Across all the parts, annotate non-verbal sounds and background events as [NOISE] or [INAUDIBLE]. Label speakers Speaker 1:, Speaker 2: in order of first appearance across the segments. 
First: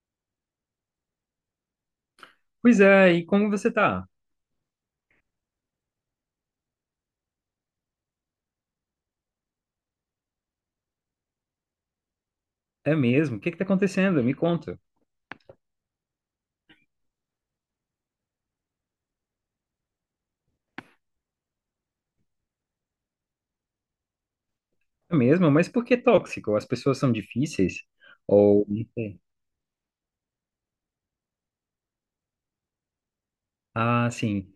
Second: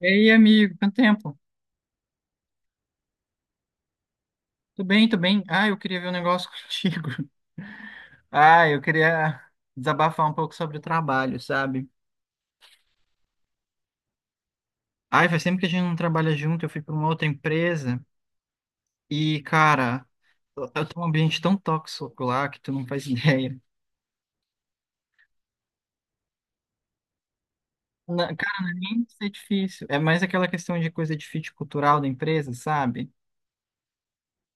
Speaker 1: Ei, amigo, quanto tempo?
Speaker 2: Pois é, e como você tá?
Speaker 1: Tudo bem, tudo bem? Ah, eu queria ver um negócio [LAUGHS] contigo. Ah, eu queria desabafar um pouco sobre o trabalho, sabe?
Speaker 2: É mesmo? O que tá acontecendo? Me conta.
Speaker 1: Ai, faz tempo que a gente não trabalha junto, eu fui para uma outra empresa e, cara, eu tô num ambiente tão tóxico lá que tu não faz [LAUGHS] ideia.
Speaker 2: É mesmo? Mas por que tóxico? As pessoas são difíceis?
Speaker 1: Cara,
Speaker 2: Ou...
Speaker 1: não é
Speaker 2: não
Speaker 1: nem
Speaker 2: sei.
Speaker 1: ser difícil, é mais aquela questão de coisa de fit cultural da empresa, sabe?
Speaker 2: Ah, sim.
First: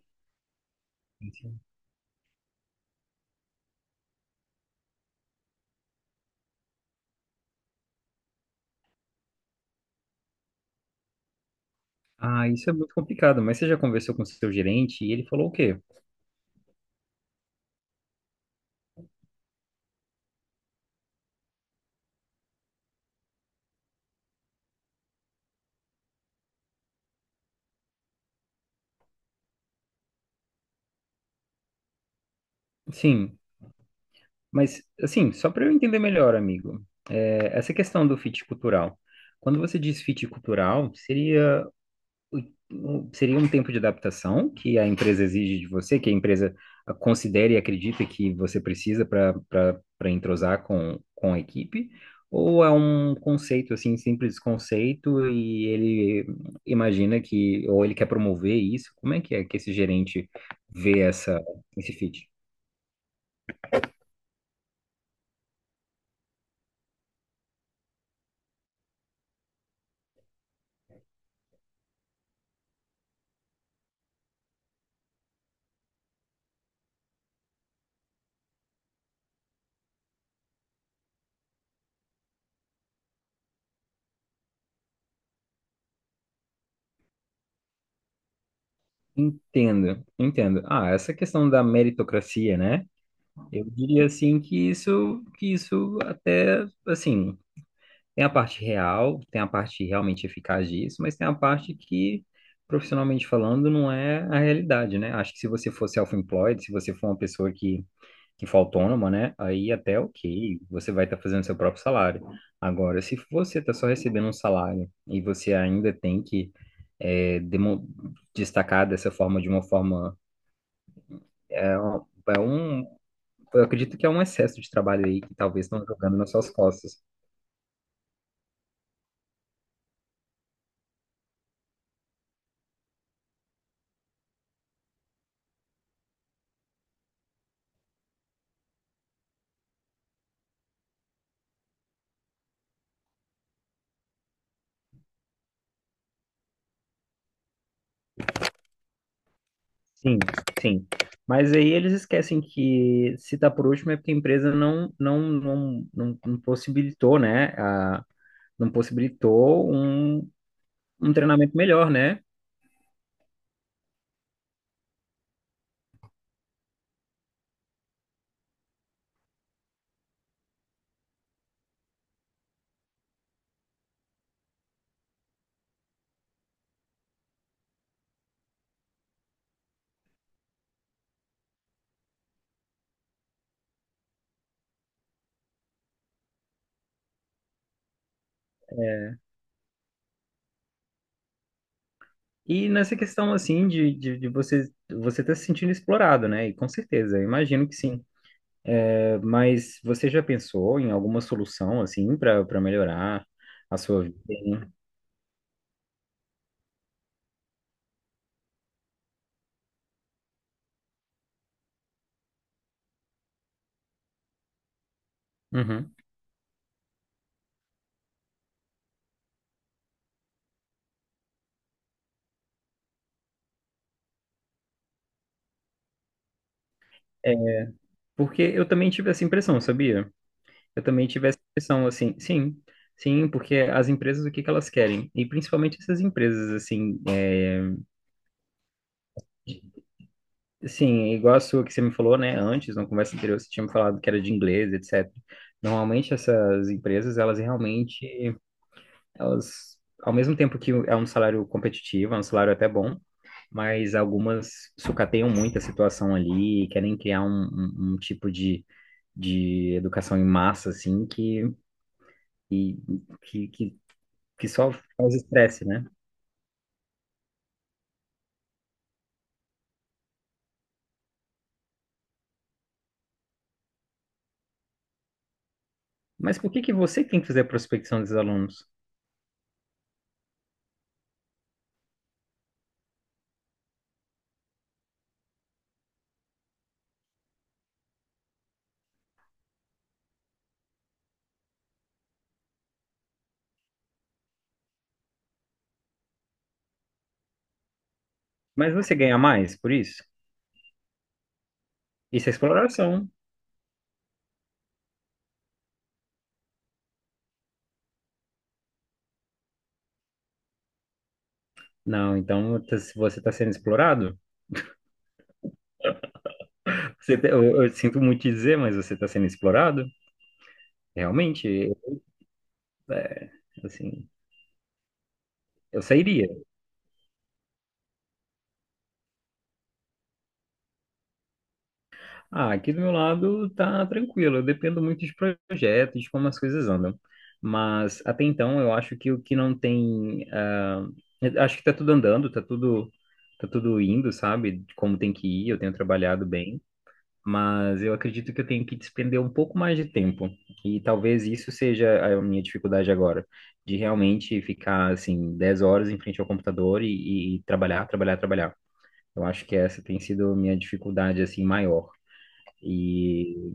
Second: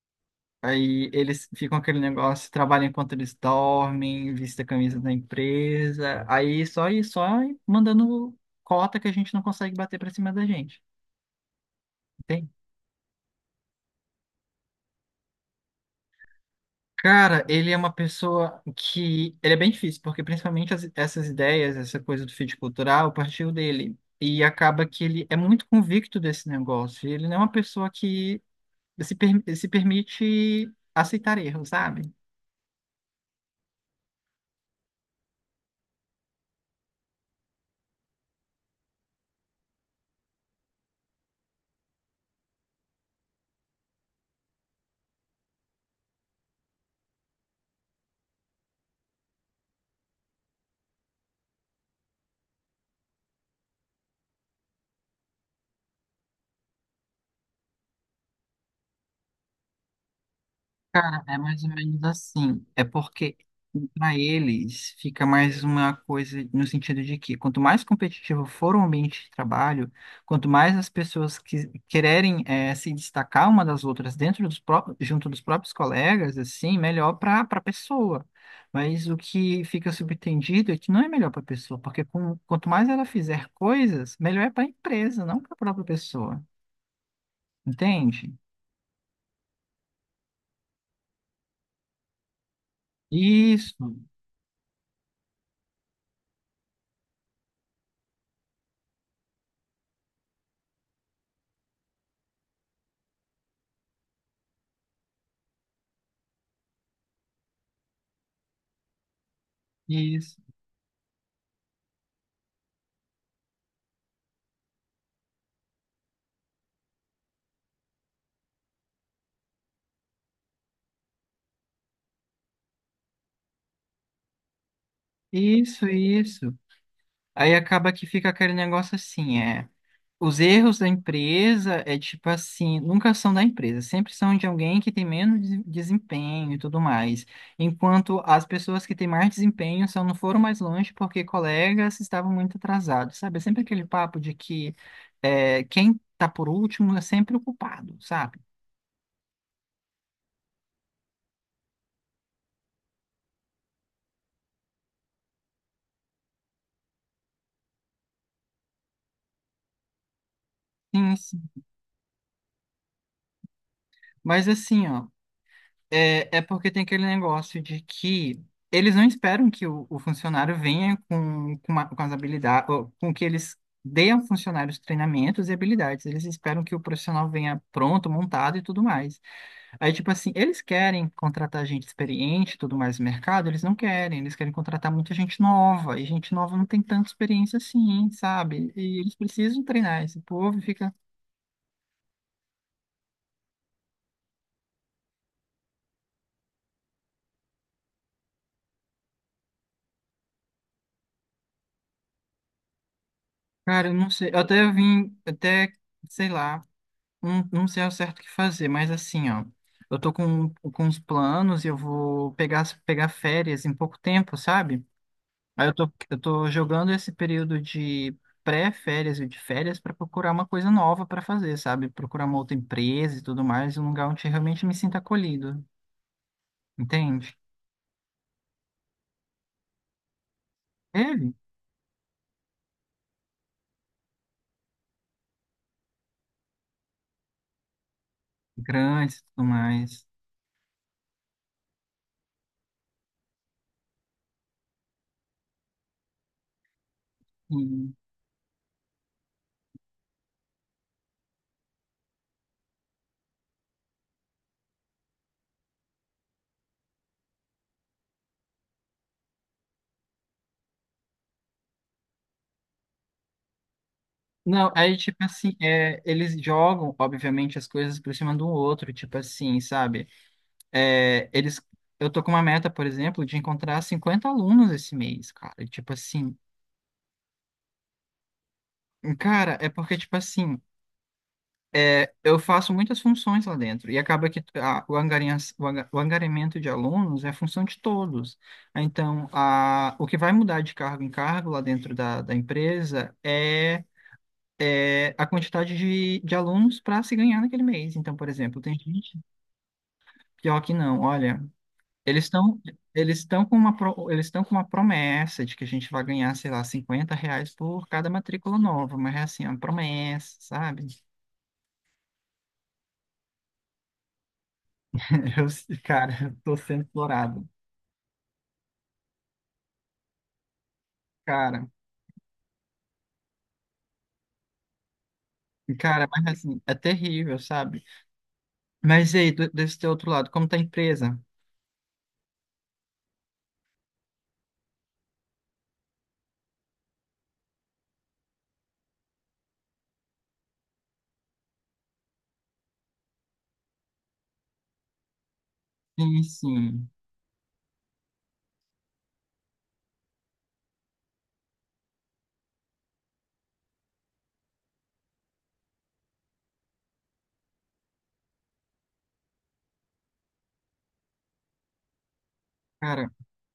Speaker 1: Aí eles ficam aquele negócio, trabalham enquanto eles dormem, vista a camisa da empresa, aí só e só mandando cota que a gente não consegue bater pra cima da gente,
Speaker 2: Ah,
Speaker 1: entende?
Speaker 2: isso é muito complicado, mas você já conversou com o seu gerente e ele falou o quê?
Speaker 1: Cara, ele é uma pessoa que. Ele é bem difícil, porque principalmente essas ideias, essa coisa do fit cultural, partiu dele. E acaba que ele é muito convicto desse negócio. Ele não é uma pessoa que se permite aceitar erros, sabe?
Speaker 2: Sim, mas assim, só para eu entender melhor, amigo, essa questão do fit cultural. Quando você diz fit cultural, seria seria um tempo de adaptação que a empresa exige de você, que a empresa considera e acredita que você precisa para entrosar com a equipe, ou é um conceito assim, simples conceito e ele imagina que ou ele quer promover isso? Como é que esse gerente vê
Speaker 1: Cara, é
Speaker 2: essa
Speaker 1: mais ou
Speaker 2: esse
Speaker 1: menos
Speaker 2: fit?
Speaker 1: assim. É porque para eles fica mais uma coisa no sentido de que quanto mais competitivo for o ambiente de trabalho, quanto mais as pessoas que quererem se destacar uma das outras dentro dos próprios, junto dos próprios colegas, assim, melhor para a pessoa. Mas o que fica subentendido é que não é melhor para a pessoa, porque quanto mais ela fizer coisas, melhor é para a empresa, não para a própria pessoa. Entende?
Speaker 2: Entendo, entendo. Ah, essa questão da meritocracia, né? Eu
Speaker 1: Isso,
Speaker 2: diria assim que isso até assim tem a parte real, tem a parte realmente eficaz disso, mas tem a parte que, profissionalmente falando, não é a realidade, né? Acho que se você for self-employed, se você for uma pessoa que for autônoma, né? Aí até
Speaker 1: isso.
Speaker 2: ok, você vai estar fazendo seu próprio salário. Agora, se você está só recebendo um salário e você ainda tem que é, demo- destacar dessa forma, de uma forma... É, um, é um- eu acredito que é um excesso de trabalho aí que talvez estão
Speaker 1: Isso,
Speaker 2: jogando nas suas
Speaker 1: isso.
Speaker 2: costas.
Speaker 1: Aí acaba que fica aquele negócio assim, é. Os erros da empresa é tipo assim, nunca são da empresa, sempre são de alguém que tem menos desempenho e tudo mais. Enquanto as pessoas que têm mais desempenho só não foram mais longe porque colegas estavam muito atrasados, sabe? É sempre aquele papo de que quem tá por último é sempre o culpado, sabe?
Speaker 2: Sim, sim. Mas aí eles esquecem que se tá por último é porque a empresa não possibilitou, né? Não possibilitou um
Speaker 1: Sim, sim.
Speaker 2: treinamento melhor, né?
Speaker 1: Mas assim, ó. É, é porque tem aquele negócio de que eles não esperam que o funcionário venha com as habilidades, com que eles deem ao funcionário os treinamentos e habilidades. Eles esperam que o profissional venha pronto, montado e tudo mais. Aí, tipo assim, eles querem contratar gente experiente e tudo mais no mercado, eles não querem. Eles querem contratar muita gente nova, e gente nova não tem tanta experiência assim, sabe? E eles precisam treinar esse povo e fica.
Speaker 2: E nessa questão assim de você tá se sentindo explorado, né? E com certeza, eu imagino que sim. É, mas você já pensou em alguma solução assim para melhorar a
Speaker 1: Cara, eu
Speaker 2: sua
Speaker 1: não
Speaker 2: vida,
Speaker 1: sei. Eu até
Speaker 2: hein?
Speaker 1: vim, até, sei lá. Não, não sei ao certo o que fazer, mas assim, ó, eu tô com uns planos e eu vou pegar férias em pouco tempo, sabe? Aí eu tô,
Speaker 2: Uhum.
Speaker 1: eu tô jogando esse período de pré-férias e de férias para procurar uma coisa nova para fazer, sabe? Procurar uma outra empresa e tudo mais, um lugar onde eu realmente me sinta acolhido, entende?
Speaker 2: Porque eu também tive essa impressão, sabia? Eu também tive
Speaker 1: Ele,
Speaker 2: essa impressão, assim, sim, sim, porque as empresas, o que elas querem? E principalmente essas empresas, assim,
Speaker 1: grandes e tudo mais.
Speaker 2: sim, é igual a sua que você me falou, né, antes, na conversa anterior, você tinha me falado que era de inglês, etc. Normalmente essas empresas, elas
Speaker 1: E-
Speaker 2: realmente, elas, ao mesmo tempo que é um salário competitivo, é um salário até bom, mas algumas sucateiam muito a situação ali, querem criar um tipo de educação em massa, assim, que, que que só
Speaker 1: Não, aí, tipo
Speaker 2: causa
Speaker 1: assim,
Speaker 2: estresse, né?
Speaker 1: é, eles jogam, obviamente, as coisas por cima do outro, tipo assim, sabe? É, eu tô com uma meta, por exemplo, de encontrar 50 alunos esse mês, cara. E, tipo assim,
Speaker 2: Mas por que que você tem que fazer a prospecção dos alunos?
Speaker 1: cara, é porque, tipo assim, eu faço muitas funções lá dentro e acaba que o angariamento de alunos é função de todos. Então, o que vai mudar de cargo em cargo lá dentro da empresa é, é a quantidade de alunos para se ganhar naquele mês. Então, por exemplo,
Speaker 2: Mas
Speaker 1: tem
Speaker 2: você ganha
Speaker 1: gente,
Speaker 2: mais por isso?
Speaker 1: pior que não, olha. Eles
Speaker 2: Isso é
Speaker 1: estão
Speaker 2: exploração.
Speaker 1: eles estão com uma promessa de que a gente vai ganhar, sei lá, R$ 50 por cada matrícula nova, mas é assim, é uma promessa, sabe?
Speaker 2: Não, então se você está sendo explorado,
Speaker 1: [LAUGHS] Eu, cara, eu tô sendo
Speaker 2: você
Speaker 1: explorado.
Speaker 2: eu sinto muito te dizer, mas você está sendo explorado.
Speaker 1: Cara,
Speaker 2: Realmente, é, assim, eu
Speaker 1: cara, mas
Speaker 2: sairia.
Speaker 1: assim, é terrível, sabe? Mas e aí, desse teu outro lado, como tá a empresa?
Speaker 2: Ah, aqui do meu lado tá tranquilo, eu dependo muito de projetos, de como as coisas andam. Mas até então eu acho que o que não tem, eu acho que tá tudo andando, tá tudo indo, sabe? Como tem que ir, eu tenho
Speaker 1: Sim,
Speaker 2: trabalhado bem,
Speaker 1: sim.
Speaker 2: mas eu acredito que eu tenho que despender um pouco mais de tempo. E talvez isso seja a minha dificuldade agora, de realmente ficar assim 10 horas em frente ao computador e trabalhar, trabalhar, trabalhar. Eu acho que essa tem sido a minha dificuldade assim maior.
Speaker 1: Cara,
Speaker 2: E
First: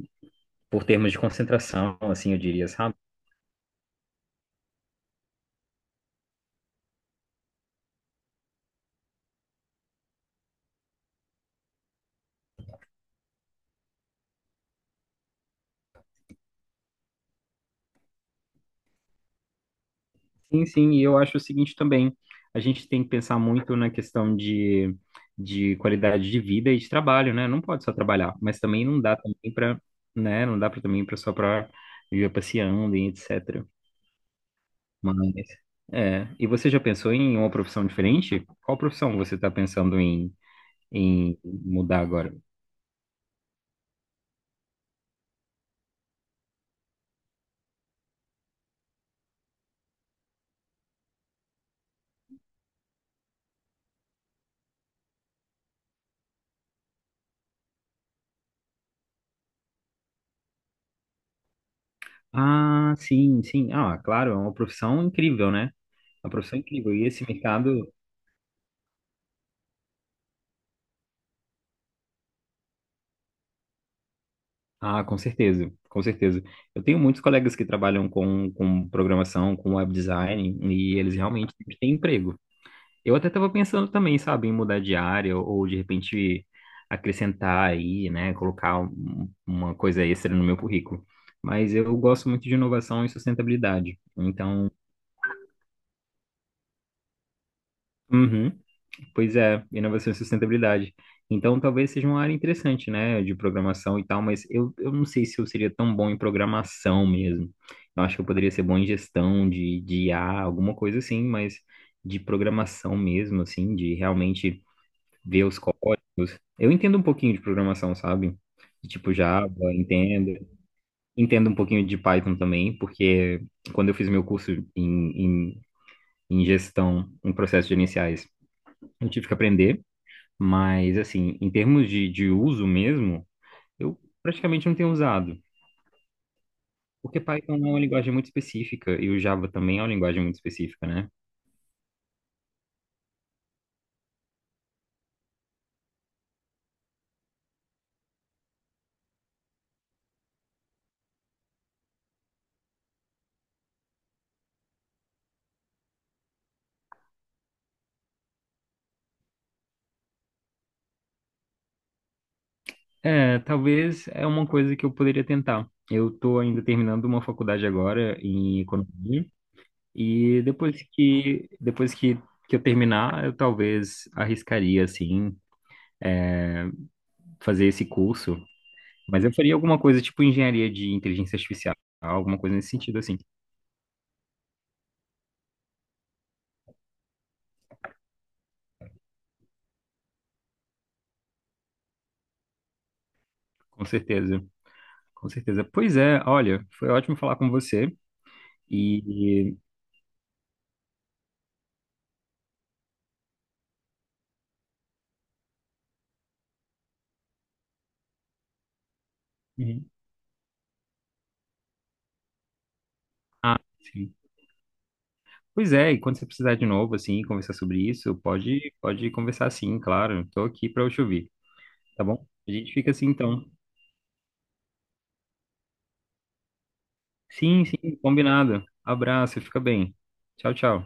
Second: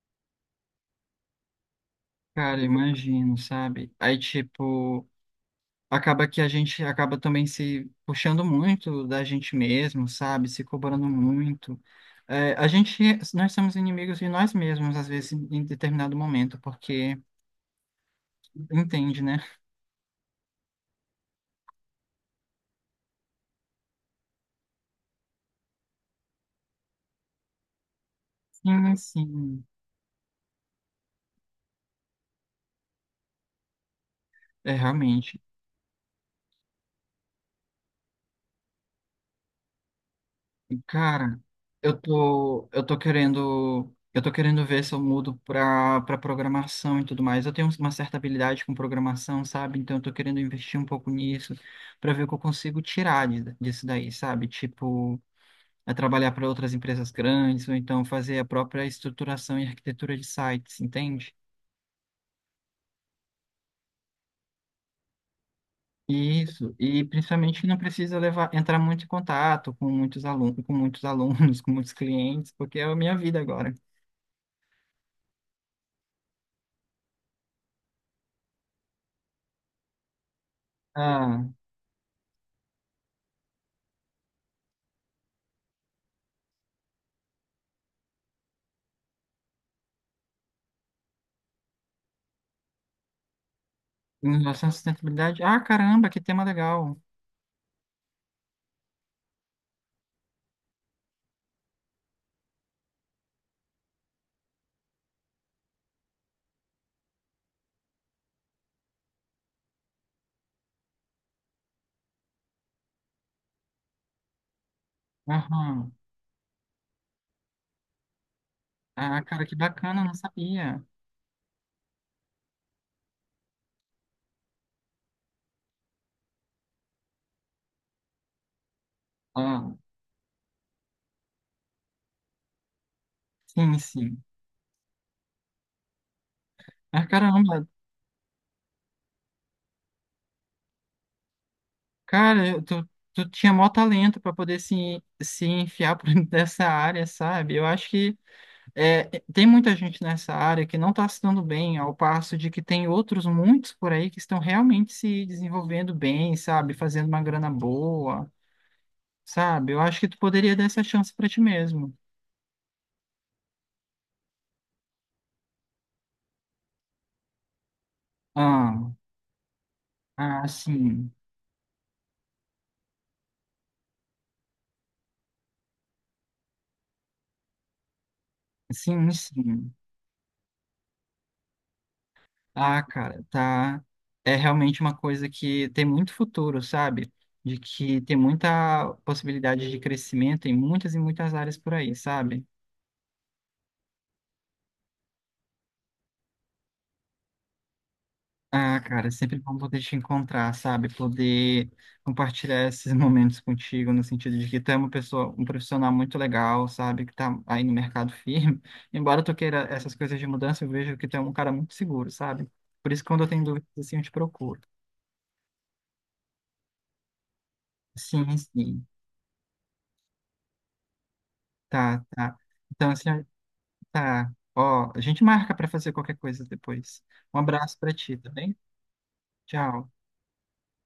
Speaker 2: por termos de concentração, assim, eu
Speaker 1: cara,
Speaker 2: diria, sabe?
Speaker 1: imagino, sabe? Aí, tipo, acaba que a gente acaba também se puxando muito da gente mesmo, sabe? Se cobrando muito. É, nós somos inimigos de nós mesmos, às vezes, em determinado momento, porque entende, né?
Speaker 2: Sim, sim, e eu acho o seguinte também, a gente tem que pensar muito na questão de qualidade de vida e de trabalho, né? Não pode só trabalhar, mas também
Speaker 1: Sim,
Speaker 2: não dá também
Speaker 1: sim,
Speaker 2: para, né? Não dá para também para viver passeando e etc.
Speaker 1: é
Speaker 2: Mas,
Speaker 1: realmente.
Speaker 2: e você já pensou em uma profissão diferente? Qual profissão você está pensando
Speaker 1: Cara,
Speaker 2: em
Speaker 1: eu
Speaker 2: mudar agora?
Speaker 1: tô, eu tô querendo, eu tô querendo ver se eu mudo pra, pra programação e tudo mais. Eu tenho uma certa habilidade com programação, sabe? Então eu tô querendo investir um pouco nisso pra ver o que eu consigo tirar disso daí, sabe? Tipo, a trabalhar para outras empresas grandes, ou então fazer a própria estruturação e arquitetura de sites, entende?
Speaker 2: Ah, sim, sim. Ah, claro, é uma profissão incrível, né? É uma profissão
Speaker 1: Isso,
Speaker 2: incrível.
Speaker 1: e
Speaker 2: E esse
Speaker 1: principalmente não
Speaker 2: mercado
Speaker 1: precisa levar, entrar muito em contato com muitos alunos, [LAUGHS] com muitos clientes, porque é a minha vida agora.
Speaker 2: ah, com certeza, com certeza. Eu tenho muitos colegas que trabalham com programação, com web design, e eles
Speaker 1: Ah,
Speaker 2: realmente têm emprego. Eu até estava pensando também, sabe, em mudar de área ou de repente acrescentar aí, né, colocar uma coisa extra no meu currículo. Mas eu gosto muito de inovação e sustentabilidade.
Speaker 1: em relação
Speaker 2: Então,
Speaker 1: à sustentabilidade, ah, caramba, que tema legal.
Speaker 2: uhum. Pois é, inovação e sustentabilidade. Então, talvez seja uma área interessante, né, de programação e tal, mas eu não sei se eu seria tão bom em programação mesmo. Eu acho que eu poderia ser bom em gestão de I a alguma coisa assim, mas de programação mesmo, assim, de realmente ver os
Speaker 1: Aham.
Speaker 2: códigos. Eu entendo um pouquinho de programação, sabe? De tipo
Speaker 1: Ah, cara,
Speaker 2: Java,
Speaker 1: que bacana, não
Speaker 2: entendo.
Speaker 1: sabia.
Speaker 2: Entendo um pouquinho de Python também, porque quando eu fiz meu curso em gestão, em processos gerenciais, eu tive que
Speaker 1: Ah,
Speaker 2: aprender. Mas, assim, em termos de uso mesmo,
Speaker 1: sim,
Speaker 2: eu
Speaker 1: sim.
Speaker 2: praticamente não tenho usado.
Speaker 1: Ah,
Speaker 2: Porque Python
Speaker 1: caramba,
Speaker 2: é uma linguagem muito específica e o Java também é uma linguagem muito específica, né?
Speaker 1: cara, tu tinha maior talento para poder se enfiar por [LAUGHS] dentro dessa área, sabe? Eu acho que É, tem muita gente nessa área que não está se dando bem, ao passo de que tem outros muitos por aí que estão realmente se desenvolvendo bem, sabe? Fazendo uma grana boa, sabe? Eu acho que tu poderia dar essa chance para ti mesmo.
Speaker 2: É, talvez é uma coisa que eu poderia tentar. Eu estou ainda terminando uma faculdade agora em
Speaker 1: Ah,
Speaker 2: economia e
Speaker 1: ah, sim,
Speaker 2: que eu terminar, eu talvez arriscaria assim fazer esse curso,
Speaker 1: sim,
Speaker 2: mas eu faria
Speaker 1: sim.
Speaker 2: alguma coisa tipo engenharia de inteligência artificial, alguma coisa nesse
Speaker 1: Ah,
Speaker 2: sentido assim,
Speaker 1: cara, tá. É realmente uma coisa que tem muito futuro, sabe? De que tem muita possibilidade de crescimento em muitas e muitas áreas por aí, sabe?
Speaker 2: com certeza. Com certeza. Pois é, olha, foi ótimo falar com você.
Speaker 1: Ah, cara, é sempre
Speaker 2: E.
Speaker 1: bom poder te encontrar, sabe? Poder compartilhar esses [LAUGHS] momentos contigo, no sentido de que tu é uma pessoa, um profissional muito legal, sabe? Que tá aí no mercado firme. [LAUGHS] Embora tu queira
Speaker 2: Uhum.
Speaker 1: essas coisas de mudança, eu vejo que tu é um cara muito seguro, sabe? Por isso, que quando eu tenho
Speaker 2: Ah,
Speaker 1: dúvidas, assim, eu te
Speaker 2: sim.
Speaker 1: procuro.
Speaker 2: Pois é, e quando você precisar de novo, assim, conversar sobre isso,
Speaker 1: Sim,
Speaker 2: pode,
Speaker 1: sim.
Speaker 2: pode conversar sim, claro. Estou aqui para eu te ouvir, tá
Speaker 1: Tá,
Speaker 2: bom?
Speaker 1: tá.
Speaker 2: A gente
Speaker 1: Então,
Speaker 2: fica assim
Speaker 1: assim,
Speaker 2: então.
Speaker 1: tá. Ó, a gente marca pra fazer qualquer coisa depois. Um
Speaker 2: Sim,
Speaker 1: abraço pra
Speaker 2: sim,
Speaker 1: ti, tá bem?
Speaker 2: combinado. Abraço, fica
Speaker 1: Tchau.
Speaker 2: bem. Tchau, tchau.